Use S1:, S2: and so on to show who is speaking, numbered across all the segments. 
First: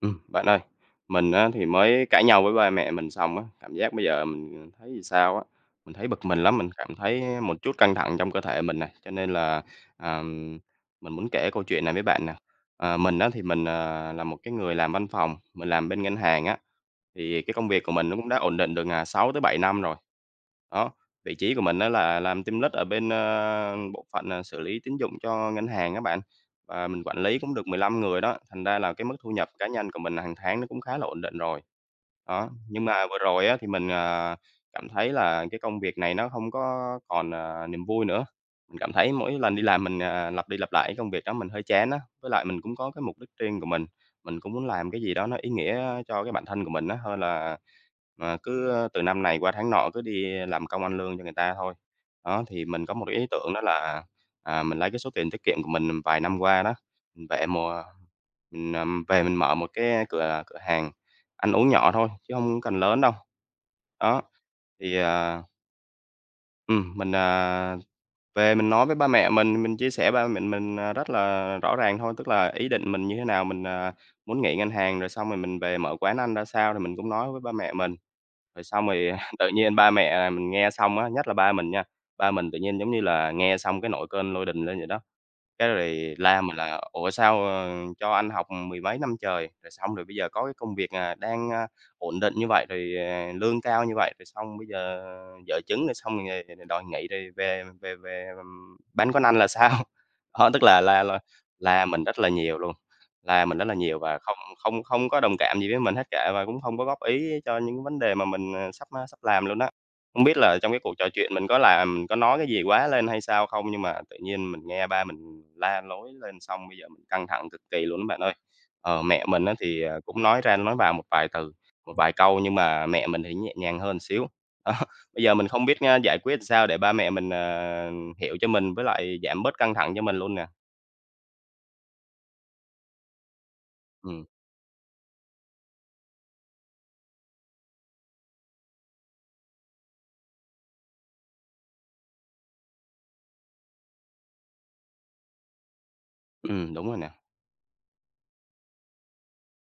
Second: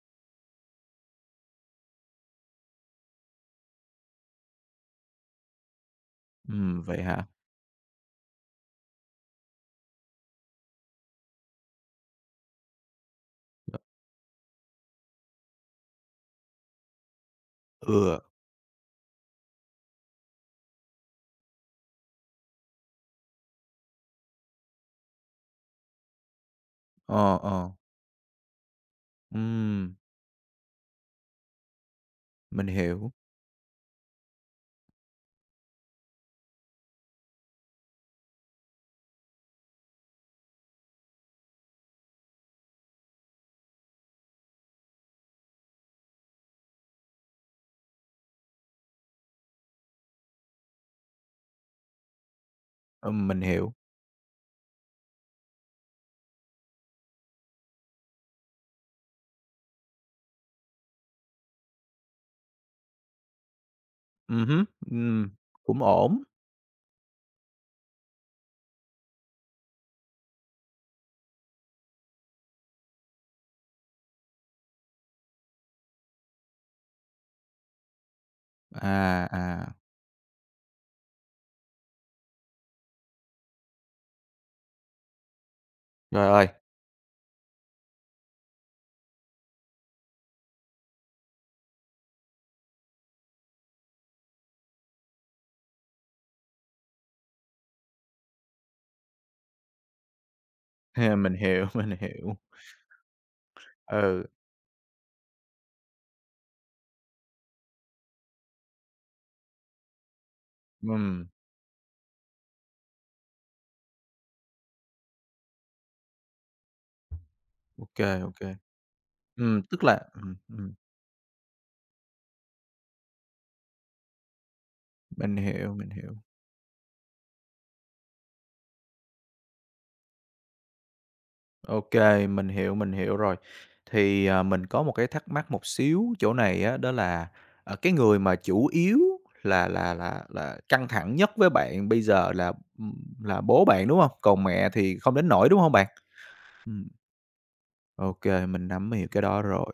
S1: Bạn ơi, mình á thì mới cãi nhau với ba mẹ mình xong á, cảm giác bây giờ mình thấy làm sao á, mình thấy bực mình lắm, mình
S2: Ừm,
S1: cảm
S2: vậy
S1: thấy
S2: hả?
S1: một chút căng thẳng trong cơ thể mình này, cho nên là, à, mình muốn kể câu chuyện này với bạn nè. Mình á thì mình, là một cái người làm văn phòng, mình làm bên ngân hàng á, thì cái công việc của mình nó
S2: Ừ,
S1: cũng đã ổn định được, sáu tới bảy năm rồi. Đó, vị trí của mình đó là làm team lead ở bên, bộ phận, xử lý tín dụng cho ngân hàng các bạn. Và mình quản
S2: ờ,
S1: lý cũng được
S2: ờ,
S1: 15 người đó, thành ra là cái mức thu nhập cá nhân
S2: ừm,
S1: của mình hàng tháng nó cũng khá là ổn định rồi. Đó,
S2: mình
S1: nhưng mà
S2: hiểu,
S1: vừa rồi á thì mình, cảm thấy là cái công việc này nó không có còn, niềm vui nữa. Mình cảm thấy mỗi lần đi làm mình, lặp đi lặp lại cái công việc đó mình hơi chán á. Với lại mình cũng có cái mục đích riêng của mình cũng muốn làm cái gì đó nó ý nghĩa cho cái bản thân của mình á, hơn là, từ năm này qua tháng nọ cứ đi làm công ăn lương cho người ta thôi. Đó, thì mình có một cái ý
S2: mình
S1: tưởng đó
S2: hiểu,
S1: là mình lấy cái số tiền tiết kiệm của mình vài năm qua đó, mình bẻ mùa mình, về mình mở một cái cửa cửa hàng ăn uống nhỏ thôi, chứ không cần lớn đâu. Đó,
S2: hứm,
S1: thì,
S2: ừm, cũng ổn.
S1: mình, về mình nói với ba mẹ mình chia sẻ ba mẹ mình, rất là rõ ràng thôi, tức là ý định mình như thế nào, mình, muốn nghỉ ngân hàng rồi xong rồi mình về mở quán ăn ra sao thì mình cũng nói với ba mẹ mình. Rồi xong rồi tự
S2: À, à,
S1: nhiên ba mẹ mình nghe xong á, nhất là ba mình nha, ba mình tự nhiên giống như là nghe xong cái nổi cơn lôi đình lên vậy đó. Cái rồi
S2: Trời
S1: la
S2: ơi!
S1: mình là "Ủa, sao, cho anh học mười mấy năm trời, rồi xong rồi bây giờ có cái công việc, ổn định như vậy, rồi, lương cao như vậy, rồi xong bây giờ vợ chứng, rồi xong rồi đòi nghỉ rồi về về về, băn khoăn anh là sao?" Đó, tức là la là
S2: Mình hiểu,
S1: la
S2: mình
S1: mình rất là
S2: hiểu,
S1: nhiều luôn, la mình rất là nhiều và
S2: ừ,
S1: không không không có đồng cảm gì với mình hết cả và cũng không có góp ý cho những vấn đề mà mình, sắp làm luôn á. Không biết là trong cái cuộc trò
S2: ừm,
S1: chuyện mình có làm mình có nói cái gì quá lên hay sao không? Nhưng mà tự nhiên mình nghe ba mình la lối lên xong bây giờ mình căng thẳng cực kỳ
S2: ok
S1: luôn đó bạn ơi.
S2: kê,
S1: Ờ, mẹ mình á thì,
S2: tức là
S1: cũng nói ra nói vào một vài từ, một vài câu nhưng mà mẹ mình thì nhẹ nhàng hơn xíu. Đó, bây giờ
S2: mình
S1: mình không
S2: hiểu,
S1: biết
S2: mình
S1: á
S2: hiểu.
S1: giải quyết sao để ba mẹ mình, hiểu cho mình với lại giảm bớt căng thẳng cho mình luôn nè.
S2: OK, mình hiểu rồi.
S1: Ừm,
S2: Thì, mình có một cái thắc mắc một xíu chỗ này á, đó là, cái người mà chủ yếu là căng thẳng nhất với bạn bây giờ là bố bạn, đúng không? Còn mẹ thì không đến nỗi, đúng không bạn?
S1: đúng
S2: Ừm.
S1: rồi nè.
S2: OK, mình nắm hiểu cái đó rồi.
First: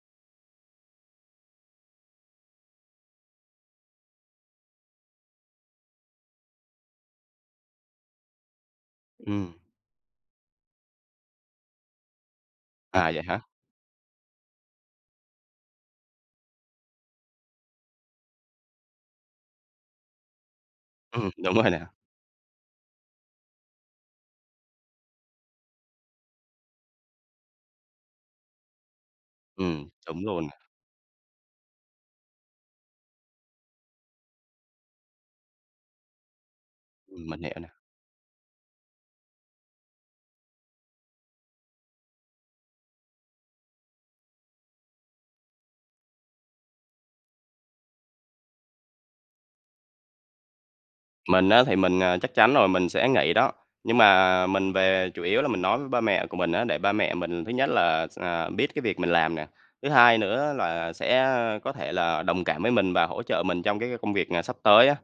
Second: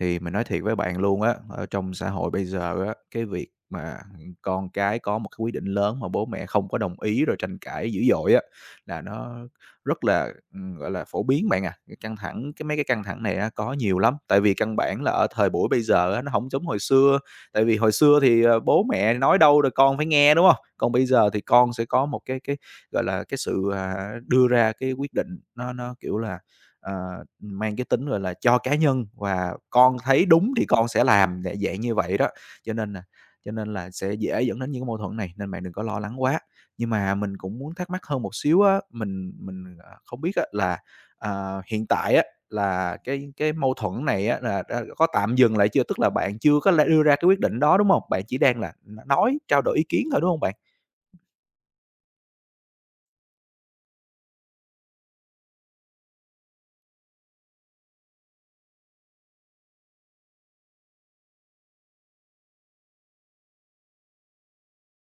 S2: Thì mình nói thiệt với bạn luôn á, ở trong xã hội bây giờ á, cái việc mà con cái có một cái quyết định lớn mà bố mẹ không có đồng ý rồi tranh cãi dữ dội á, là nó
S1: Ừm,
S2: rất là, gọi là, phổ biến bạn à. Cái căng thẳng cái mấy cái căng
S1: à, vậy
S2: thẳng này
S1: hả?
S2: á có nhiều lắm, tại vì căn bản là ở thời buổi bây giờ á, nó không giống hồi xưa. Tại vì hồi xưa thì, bố mẹ nói đâu rồi con phải nghe, đúng không? Còn bây giờ thì
S1: Đúng rồi
S2: con sẽ
S1: nè.
S2: có một cái gọi là, cái sự, đưa ra cái quyết định nó, kiểu là, ờ, mang cái tính, gọi là, cho cá nhân và con
S1: Đúng
S2: thấy
S1: luôn
S2: đúng
S1: nè.
S2: thì con sẽ làm, dạ dạng như vậy đó. Cho nên là cho nên là sẽ dễ dẫn đến những cái mâu thuẫn này, nên bạn đừng có lo lắng quá. Nhưng mà mình
S1: Mình hiểu
S2: cũng
S1: nè.
S2: muốn thắc mắc hơn một xíu á, mình, không biết á là, hiện tại á là cái mâu thuẫn này á là đã có tạm dừng lại chưa? Tức là bạn chưa có lẽ đưa ra cái quyết định đó, đúng không? Bạn chỉ đang là nói, trao đổi ý kiến thôi, đúng không bạn?
S1: Mình á thì mình, chắc chắn rồi, mình sẽ nghỉ đó. Nhưng mà mình về chủ yếu là mình nói với ba mẹ của mình á, để ba mẹ mình thứ nhất là à, biết cái việc mình làm nè, thứ hai nữa là sẽ có thể là đồng cảm với mình và hỗ trợ mình trong cái công việc, sắp tới á.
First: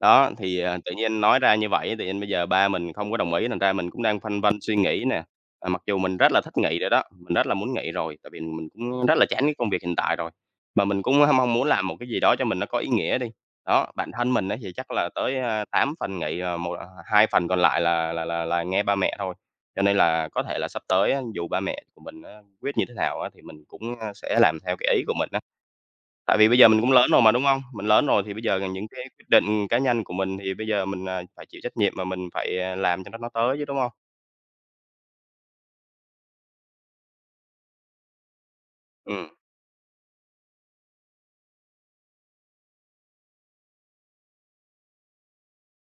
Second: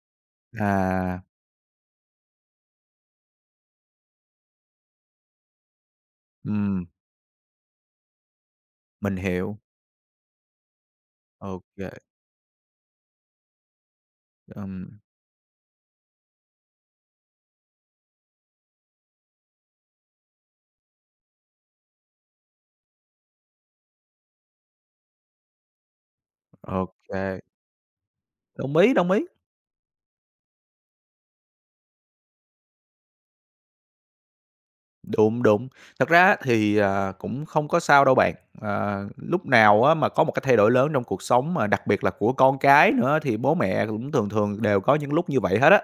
S1: Đó, thì, tự nhiên
S2: À,
S1: nói ra như vậy tự nhiên bây giờ ba mình không có đồng ý, thành ra mình cũng đang phân vân suy nghĩ nè. À, mặc dù mình rất là thích nghỉ
S2: ừm.
S1: rồi đó, mình rất là muốn nghỉ rồi, tại vì mình cũng rất
S2: Mình
S1: là chán cái
S2: hiểu,
S1: công việc hiện tại rồi, mà mình cũng mong
S2: ok,
S1: muốn làm
S2: kê,
S1: một cái gì đó cho mình nó có ý nghĩa đi. Đó, bản thân mình á thì chắc
S2: ừm,
S1: là tới, 8 phần nghỉ, một 2 phần còn lại là là nghe ba mẹ thôi. Cho nên là có thể là sắp tới á, dù ba mẹ của mình á quyết như thế nào á thì mình cũng, sẽ làm theo cái ý của mình á. Tại vì bây giờ mình cũng lớn rồi mà,
S2: ô
S1: đúng hông? Mình lớn rồi thì bây giờ
S2: đồng
S1: những
S2: ý,
S1: cái
S2: đồng ý.
S1: quyết định cá nhân của mình thì bây giờ mình, phải chịu trách nhiệm mà mình phải, làm cho nó tới chứ, đúng hông?
S2: Đúng, đúng. Thật ra thì, cũng không có sao đâu bạn. Ờ,
S1: Ừm.
S2: lúc nào á mà có một cái thay đổi lớn trong cuộc sống mà đặc biệt là của con cái nữa thì bố mẹ cũng thường thường đều có những lúc như vậy hết á,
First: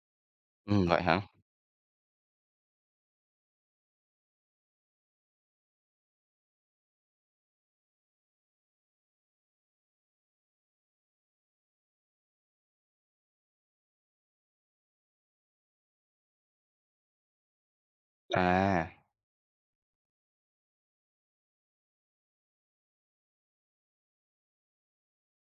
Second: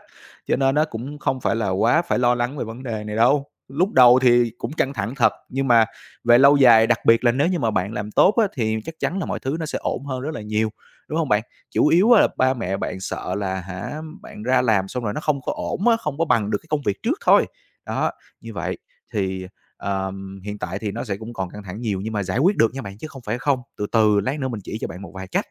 S2: cho nên nó
S1: Ừm, vậy
S2: cũng
S1: hả?
S2: không phải là quá phải lo lắng về vấn đề này đâu. Lúc đầu thì cũng căng thẳng thật, nhưng mà về lâu dài, đặc biệt là nếu như mà bạn làm tốt á thì chắc chắn là mọi thứ nó sẽ ổn hơn rất là nhiều, đúng không bạn? Chủ yếu á là ba mẹ bạn sợ là hả, bạn ra làm xong rồi nó không có ổn á, không có bằng được cái công việc trước thôi. Đó, như vậy. Thì, hiện tại thì nó sẽ cũng còn căng thẳng nhiều nhưng mà giải quyết được nha bạn, chứ không phải không. Từ từ lát nữa mình chỉ cho bạn một vài cách.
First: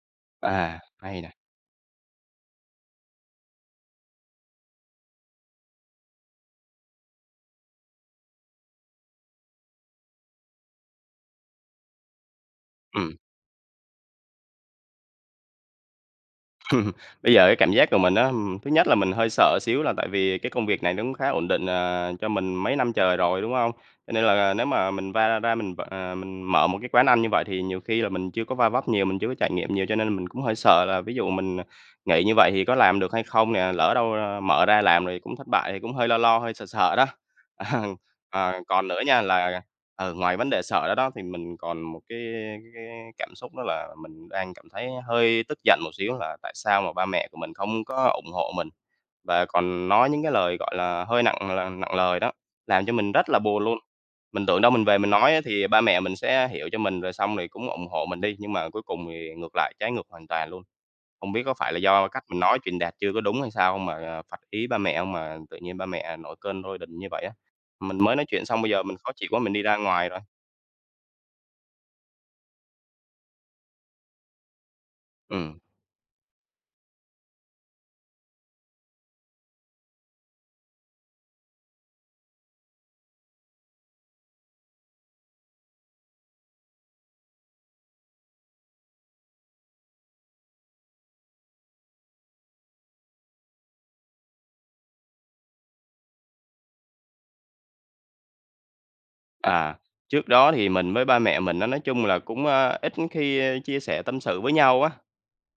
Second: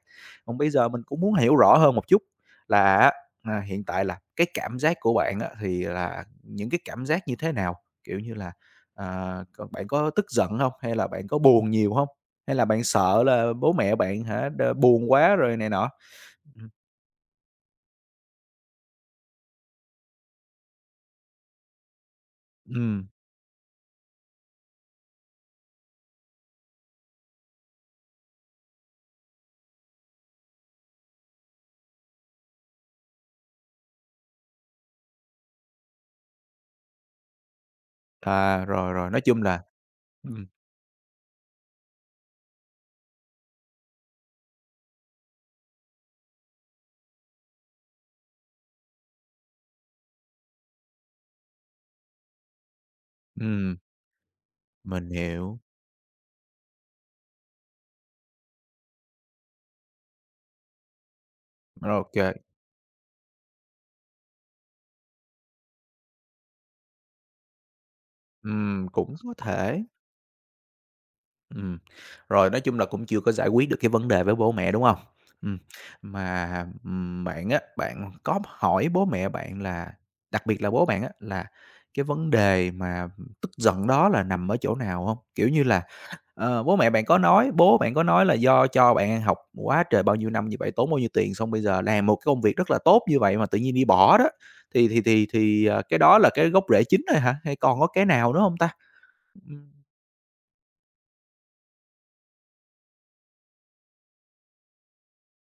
S2: Còn bây
S1: À, à,
S2: giờ mình cũng
S1: hay nè.
S2: muốn hiểu rõ hơn một chút là á, hiện tại là cái cảm giác của bạn á, thì là những cái cảm giác như thế nào? Kiểu như là, còn bạn có tức giận không? Hay là bạn có buồn nhiều không? Hay là bạn
S1: Ừm.
S2: sợ là bố mẹ bạn hả, đ buồn quá rồi này nọ? Ừm,
S1: Bây giờ cái cảm giác của mình á, thứ nhất là mình hơi sợ xíu là tại vì cái công việc này nó cũng khá ổn định, cho mình mấy năm
S2: ừm,
S1: trời rồi, đúng không? Cho nên là nếu mà mình va ra mình mở một cái quán ăn như vậy thì nhiều khi là mình chưa có va vấp nhiều, mình chưa có trải nghiệm nhiều, cho nên mình cũng hơi sợ là ví dụ mình, nghĩ như vậy thì có làm được hay không nè, lỡ đâu, mở ra làm rồi cũng thất bại thì cũng hơi lo lo, hơi sợ sợ đó. Ờ,
S2: à,
S1: còn
S2: rồi,
S1: nữa
S2: rồi,
S1: nha
S2: nói chung
S1: là,
S2: là
S1: ừ, ngoài
S2: ừm,
S1: vấn đề sợ đó đó, thì mình còn một cái cảm xúc đó là mình đang cảm thấy hơi tức giận một xíu là tại sao mà ba mẹ của mình không có ủng hộ mình và còn nói những cái lời, gọi là, hơi nặng là nặng lời đó, làm cho mình rất là buồn luôn.
S2: ừm,
S1: Mình tưởng đâu mình về mình
S2: mình
S1: nói á
S2: hiểu.
S1: thì ba mẹ mình sẽ hiểu cho mình rồi xong rồi cũng ủng hộ mình đi, nhưng mà cuối cùng thì ngược lại, trái ngược hoàn toàn luôn. Không biết có phải là do
S2: Ok
S1: cách
S2: kê,
S1: mình nói truyền đạt chưa có đúng hay sao không mà phật ý ba mẹ hông mà tự nhiên ba mẹ nổi cơn thôi đình như vậy á? Mình mới nói chuyện xong bây giờ mình khó
S2: cũng
S1: chịu
S2: có
S1: quá mình đi ra
S2: thể.
S1: ngoài rồi.
S2: Ừm, rồi nói chung là cũng chưa có giải quyết được cái vấn đề với bố mẹ, đúng không? Ừm,
S1: Ừm.
S2: mà, bạn á, bạn có hỏi bố mẹ bạn là đặc biệt là bố bạn á, là cái vấn đề mà tức giận đó là nằm ở chỗ nào không? Kiểu như là, bố mẹ bạn có nói bố bạn có nói là do cho bạn ăn học quá trời bao nhiêu năm như vậy, tốn bao nhiêu tiền, xong bây giờ làm một cái công việc rất là tốt như vậy mà tự nhiên đi bỏ đó, thì, cái đó là cái gốc rễ chính thôi hả? Hay còn có cái nào nữa không ta? Ừm,
S1: À, trước đó thì mình với ba mẹ mình á, nói chung là cũng, ít khi, chia sẻ tâm sự với nhau á.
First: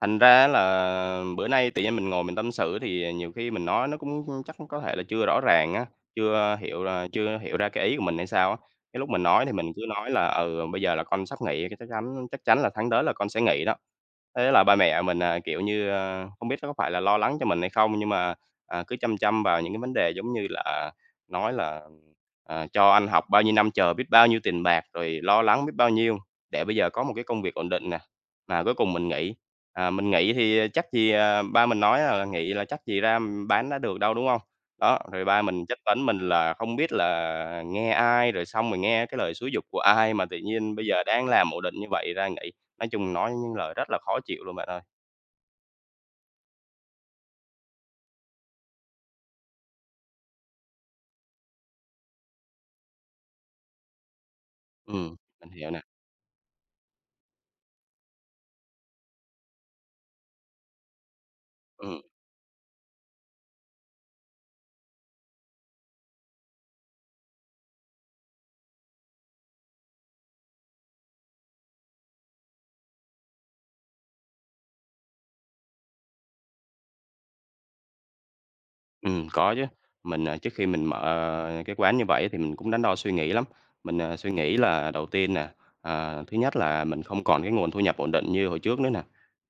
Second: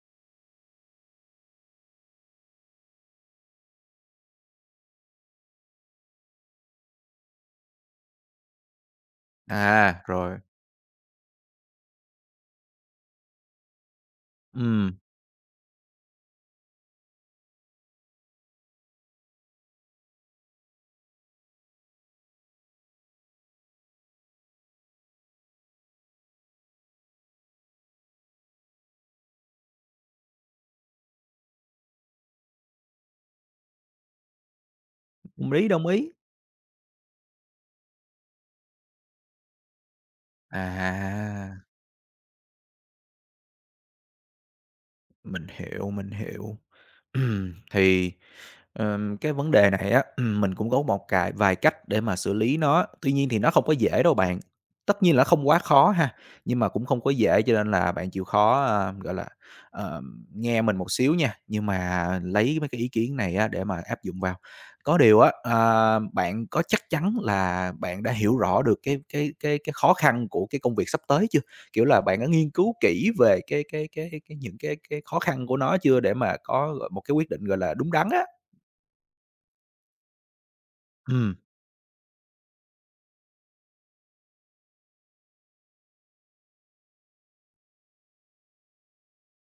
S1: Thành ra là bữa nay tự nhiên mình ngồi mình tâm sự thì nhiều khi mình nói nó cũng chắc có thể là chưa rõ ràng á, chưa hiểu là chưa hiểu ra cái ý của mình hay sao á. Cái lúc mình nói thì mình cứ
S2: à,
S1: nói là
S2: rồi,
S1: "Ừ, bây giờ là con sắp nghỉ, cái chắc chắn là tháng tới là con sẽ nghỉ đó." Thế là ba
S2: ừm.
S1: mẹ mình, kiểu như, không biết có phải là lo lắng cho mình hay không nhưng mà, cứ chăm chăm vào những cái vấn đề giống như là nói là Ờ, cho anh học bao nhiêu năm trời, biết bao nhiêu tiền bạc, rồi lo lắng biết bao nhiêu, để bây giờ có một cái công việc ổn định nè, mà cuối cùng mình nghỉ. À, mình nghỉ thì chắc gì, ba mình nói là nghỉ là chắc gì ra bán đã được đâu, đúng không? Đó, rồi ba
S2: Đồng
S1: mình
S2: ý,
S1: chất
S2: đồng
S1: vấn
S2: ý.
S1: mình là không biết là nghe ai, rồi xong rồi nghe cái lời xúi giục của ai mà tự nhiên bây giờ đang làm
S2: À,
S1: ổn định như vậy ra nghỉ. Nói chung nói những lời rất là khó chịu luôn bạn ơi.
S2: mình hiểu, mình hiểu. thì cái vấn đề này á, mình cũng có một cài vài cách để mà xử lý nó, tuy nhiên thì nó không có dễ đâu bạn. Tất nhiên
S1: Ừ.
S2: là nó không
S1: Mình
S2: quá
S1: hiểu nè,
S2: khó ha, nhưng mà cũng không có dễ cho nên là bạn chịu khó, gọi là, nghe mình một xíu nha, nhưng
S1: ừ.
S2: mà lấy mấy cái ý kiến này á để mà áp dụng vào. Có điều á, bạn có chắc chắn là bạn đã hiểu rõ được cái khó khăn của cái công việc sắp tới chưa? Kiểu là, bạn đã nghiên cứu kỹ về cái những cái khó khăn của nó chưa để mà có, một cái quyết định, gọi là, đúng đắn á?
S1: Có chứ. Mình, trước khi mình mở
S2: Ừm,
S1: cái quán như vậy thì mình cũng đắn đo suy nghĩ lắm. Mình, suy nghĩ là đầu tiên nè, thứ nhất là mình không còn cái nguồn thu nhập ổn định như hồi trước nữa nè.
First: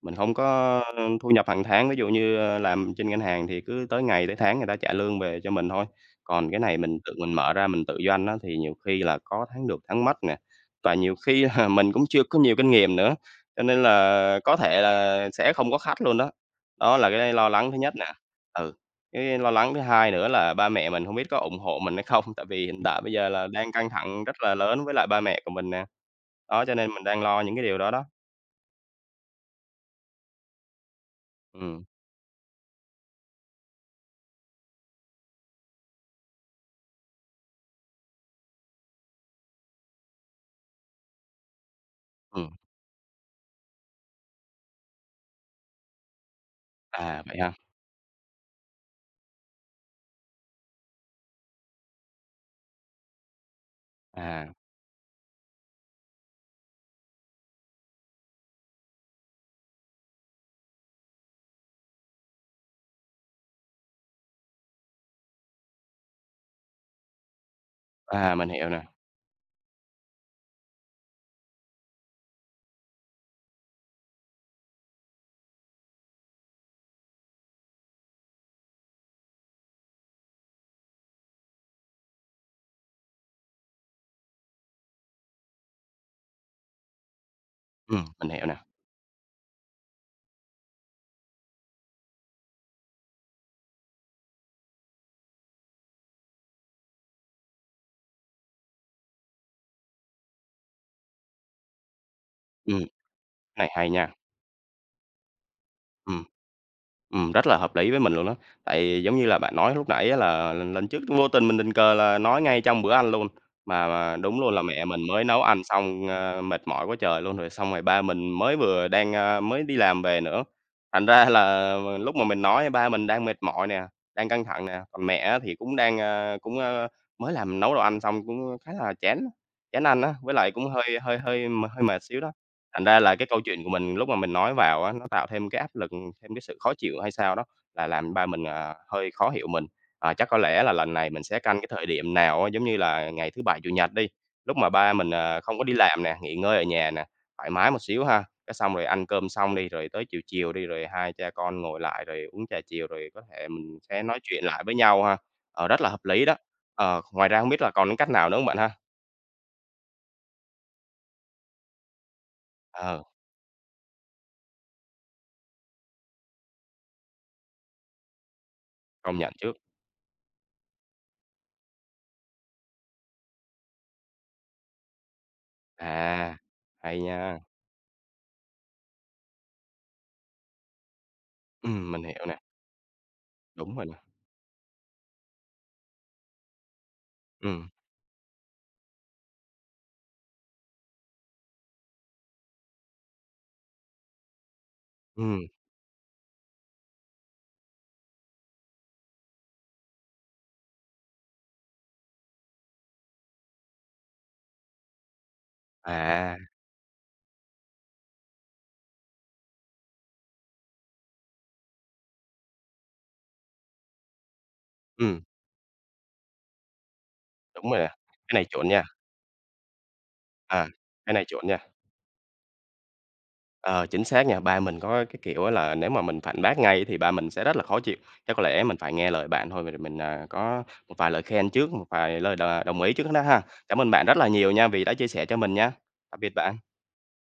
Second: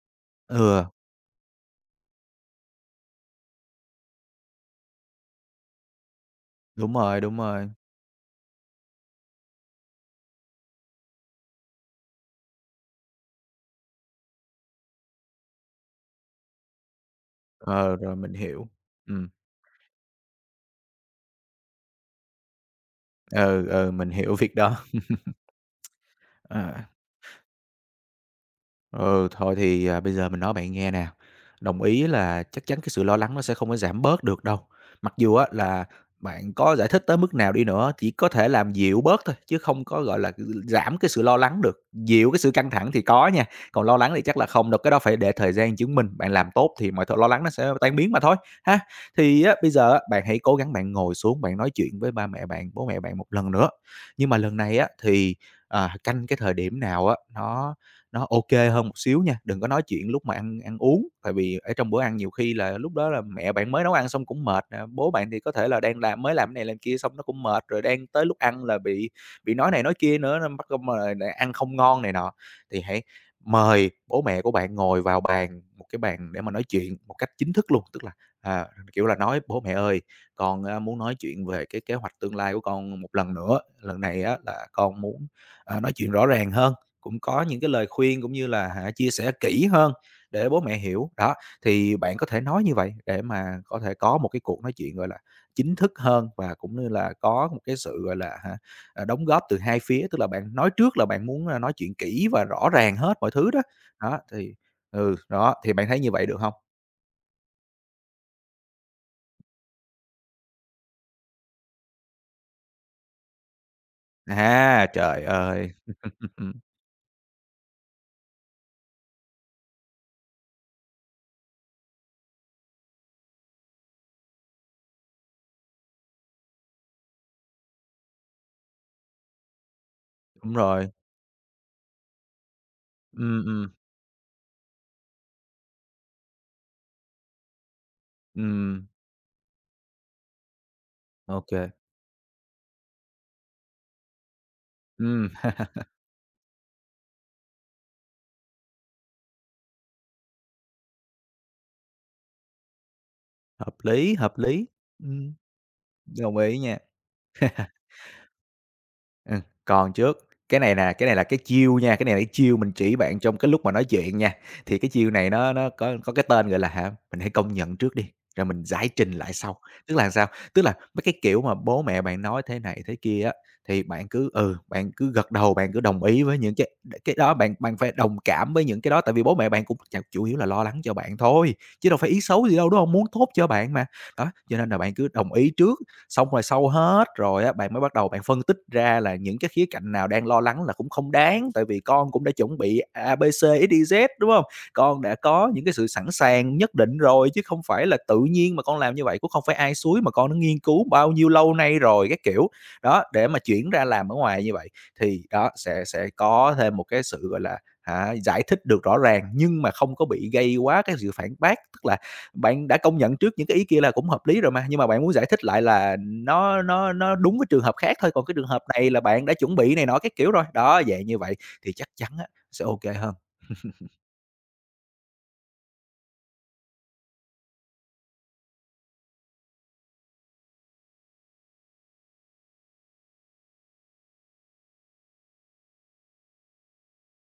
S1: Mình không có
S2: ừ,
S1: thu nhập hàng tháng, ví dụ như, làm trên ngân hàng thì cứ tới ngày tới tháng người ta trả lương về cho mình thôi. Còn cái này
S2: đúng
S1: mình tự
S2: rồi,
S1: mình
S2: đúng
S1: mở ra
S2: rồi.
S1: mình tự doanh đó thì nhiều khi là có tháng được tháng mất nè, và nhiều khi là mình cũng chưa có nhiều kinh nghiệm nữa, cho nên là có thể là sẽ không có khách luôn đó. Đó là cái lo lắng thứ nhất
S2: Ờ,
S1: nè.
S2: rồi mình hiểu.
S1: Ừ.
S2: Ừm,
S1: Cái lo lắng thứ hai nữa là ba mẹ mình không biết có ủng hộ mình hay không, tại vì hiện tại bây giờ là đang căng
S2: ừ, mình
S1: thẳng
S2: hiểu
S1: rất là
S2: việc đó.
S1: lớn với lại ba mẹ của mình nè. Đó, cho
S2: Ờ.
S1: nên mình đang lo những cái điều đó đó.
S2: Ừ, thôi thì, bây giờ mình nói bạn nghe nè, đồng
S1: Ừm,
S2: ý là chắc chắn cái sự lo lắng nó sẽ không có giảm bớt được đâu. Mặc dù á là bạn có giải thích tới mức nào đi nữa, chỉ có thể làm dịu bớt thôi, chứ không có, gọi là, giảm cái sự lo lắng được. Dịu cái
S1: ừm.
S2: sự căng thẳng thì có nha, còn lo lắng thì chắc là không đâu, cái đó phải để thời gian chứng minh, bạn làm tốt thì mọi thứ
S1: À,
S2: lo
S1: vậy
S2: lắng nó
S1: ha?
S2: sẽ tan biến mà thôi, ha. Thì á, bây giờ á, bạn hãy cố gắng bạn ngồi xuống, bạn nói chuyện với ba mẹ bạn, bố mẹ bạn một lần nữa. Nhưng mà
S1: À,
S2: lần này á, thì, canh cái thời điểm nào á, nó ok hơn một xíu nha, đừng có nói chuyện lúc mà ăn ăn uống, tại vì ở trong bữa ăn nhiều khi là lúc đó là mẹ bạn mới nấu ăn xong cũng mệt nè, bố bạn thì có thể là đang làm mới làm cái này làm kia xong nó cũng mệt, rồi đang tới
S1: à,
S2: lúc
S1: mình
S2: ăn
S1: hiểu
S2: là
S1: nè.
S2: bị nói này nói kia nữa nên bắt công là ăn không ngon này nọ. Thì hãy mời bố mẹ của bạn ngồi vào bàn, một cái bàn để mà nói chuyện một cách chính thức luôn, tức là, à, kiểu là, nói: "Bố mẹ ơi, con á muốn nói chuyện về cái kế hoạch tương lai của con một lần nữa, lần này á là con muốn, nói chuyện rõ ràng hơn." Cũng có những cái lời khuyên
S1: Mình
S2: cũng
S1: hiểu
S2: như
S1: nè.
S2: là hả, chia sẻ kỹ hơn để bố mẹ hiểu. Đó, thì bạn có thể nói như vậy để mà có thể có một cái cuộc nói chuyện, gọi là, chính thức hơn và cũng như là có một cái sự, gọi là, hả, đóng góp từ hai phía. Tức là bạn nói trước là bạn muốn, nói chuyện kỹ và rõ
S1: Ừm,
S2: ràng hết mọi thứ
S1: cái
S2: đó.
S1: này hay nha.
S2: Đó, thì thì bạn thấy như
S1: Ừm.
S2: vậy được không?
S1: Rất là hợp lý với mình luôn đó. Tại giống như là bạn nói lúc nãy á là lần lần trước vô tình mình tình cờ là nói ngay trong bữa ăn luôn, mà đúng luôn là mẹ
S2: À,
S1: mình
S2: trời
S1: mới nấu ăn
S2: ơi!
S1: xong, mệt mỏi quá trời luôn, rồi xong rồi ba mình mới vừa đang, mới đi làm về nữa. Thành ra là lúc mà mình nói ba mình đang mệt mỏi nè, đang căng thẳng nè, còn mẹ á thì cũng đang, mới làm nấu đồ ăn xong cũng khá là chán chán ăn á, với lại
S2: Đúng
S1: cũng
S2: rồi.
S1: hơi hơi mệt xíu đó. Thành ra là cái câu
S2: Ừm,
S1: chuyện của
S2: ừm,
S1: mình lúc mà mình nói vào á, nó tạo thêm cái áp lực, thêm cái sự khó chịu hay sao đó, là làm ba mình,
S2: ừm,
S1: hơi khó hiểu mình. À, chắc có lẽ là lần này mình
S2: ô
S1: sẽ canh
S2: kê.
S1: cái thời điểm nào á, giống như là ngày thứ Bảy, Chủ nhật đi, lúc mà ba mình, không có đi làm nè, nghỉ ngơi ở nhà nè, thoải mái một xíu ha, cái xong rồi ăn cơm xong đi, rồi tới chiều chiều đi, rồi hai cha con ngồi lại rồi uống trà chiều, rồi có thể
S2: Hợp
S1: mình sẽ
S2: lý,
S1: nói
S2: hợp
S1: chuyện lại
S2: lý.
S1: với nhau ha.
S2: Ừm,
S1: Ờ, rất là hợp lý đó.
S2: đồng ý nha.
S1: Ờ, ngoài ra không biết là còn cái cách nào nữa hông bạn ha?
S2: Ừm, còn trước, cái này nè, cái này là cái chiêu nha, cái này là cái chiêu mình chỉ
S1: Ờ,
S2: bạn trong cái lúc mà nói chuyện nha. Thì cái chiêu này nó có cái tên, gọi là, hả, mình hãy công nhận trước đi, rồi mình giải trình
S1: công nhận
S2: lại
S1: trước.
S2: sau. Tức là sao? Tức là mấy cái kiểu mà bố mẹ bạn nói thế này thế kia á, thì bạn cứ, ừ, bạn cứ gật đầu, bạn cứ đồng ý
S1: À,
S2: với những cái
S1: hay
S2: cái đó,
S1: nha.
S2: bạn bạn phải đồng cảm với những cái đó, tại vì bố mẹ bạn cũng ch chủ yếu là lo lắng cho bạn thôi, chứ đâu
S1: Mình
S2: phải ý
S1: hiểu nè,
S2: xấu gì đâu, đúng hông? Muốn tốt cho bạn
S1: đúng rồi
S2: mà.
S1: nè.
S2: Đó, cho nên là bạn cứ đồng ý trước, xong rồi sau hết rồi á,
S1: Ừm,
S2: bạn mới bắt đầu bạn phân tích ra là những cái khía cạnh nào đang lo lắng là cũng không đáng, tại vì con cũng đã chuẩn bị A, B, C, XYZ, đúng không? Con đã
S1: ừm,
S2: có những cái sự sẵn sàng nhất định rồi, chứ không phải là tự nhiên mà con làm như vậy, cũng không phải ai xúi mà con đã nghiên cứu bao nhiêu lâu nay rồi, các kiểu. Đó, để mà chuyển ra làm ở ngoài như vậy thì đó, sẽ
S1: à,
S2: có thêm một cái sự, gọi là, hả, giải thích được rõ ràng nhưng mà không có bị gây quá cái sự phản bác, tức là bạn đã công nhận trước những cái ý kia là cũng hợp lý rồi mà, nhưng mà bạn muốn
S1: ừm,
S2: giải thích lại là nó đúng với trường
S1: đúng
S2: hợp
S1: rồi nè,
S2: khác thôi, còn cái
S1: cái này
S2: trường hợp
S1: chuẩn nha,
S2: này là bạn đã chuẩn bị này nọ các kiểu rồi.
S1: à,
S2: Đó, vậy
S1: cái
S2: như
S1: này
S2: vậy
S1: chuẩn nha.
S2: thì chắc chắn á sẽ OK hơn.
S1: Ờ, chính xác nha, ba mình có cái kiểu á là nếu mà mình phản bác ngay thì ba mình sẽ rất là khó chịu, chắc có lẽ mình phải nghe lời bạn thôi, rồi mình, có một vài lời khen trước, một vài lời đồng ý trước đó ha. Cảm ơn bạn rất là nhiều nha vì đã chia sẻ cho mình nha. Tạm biệt bạn.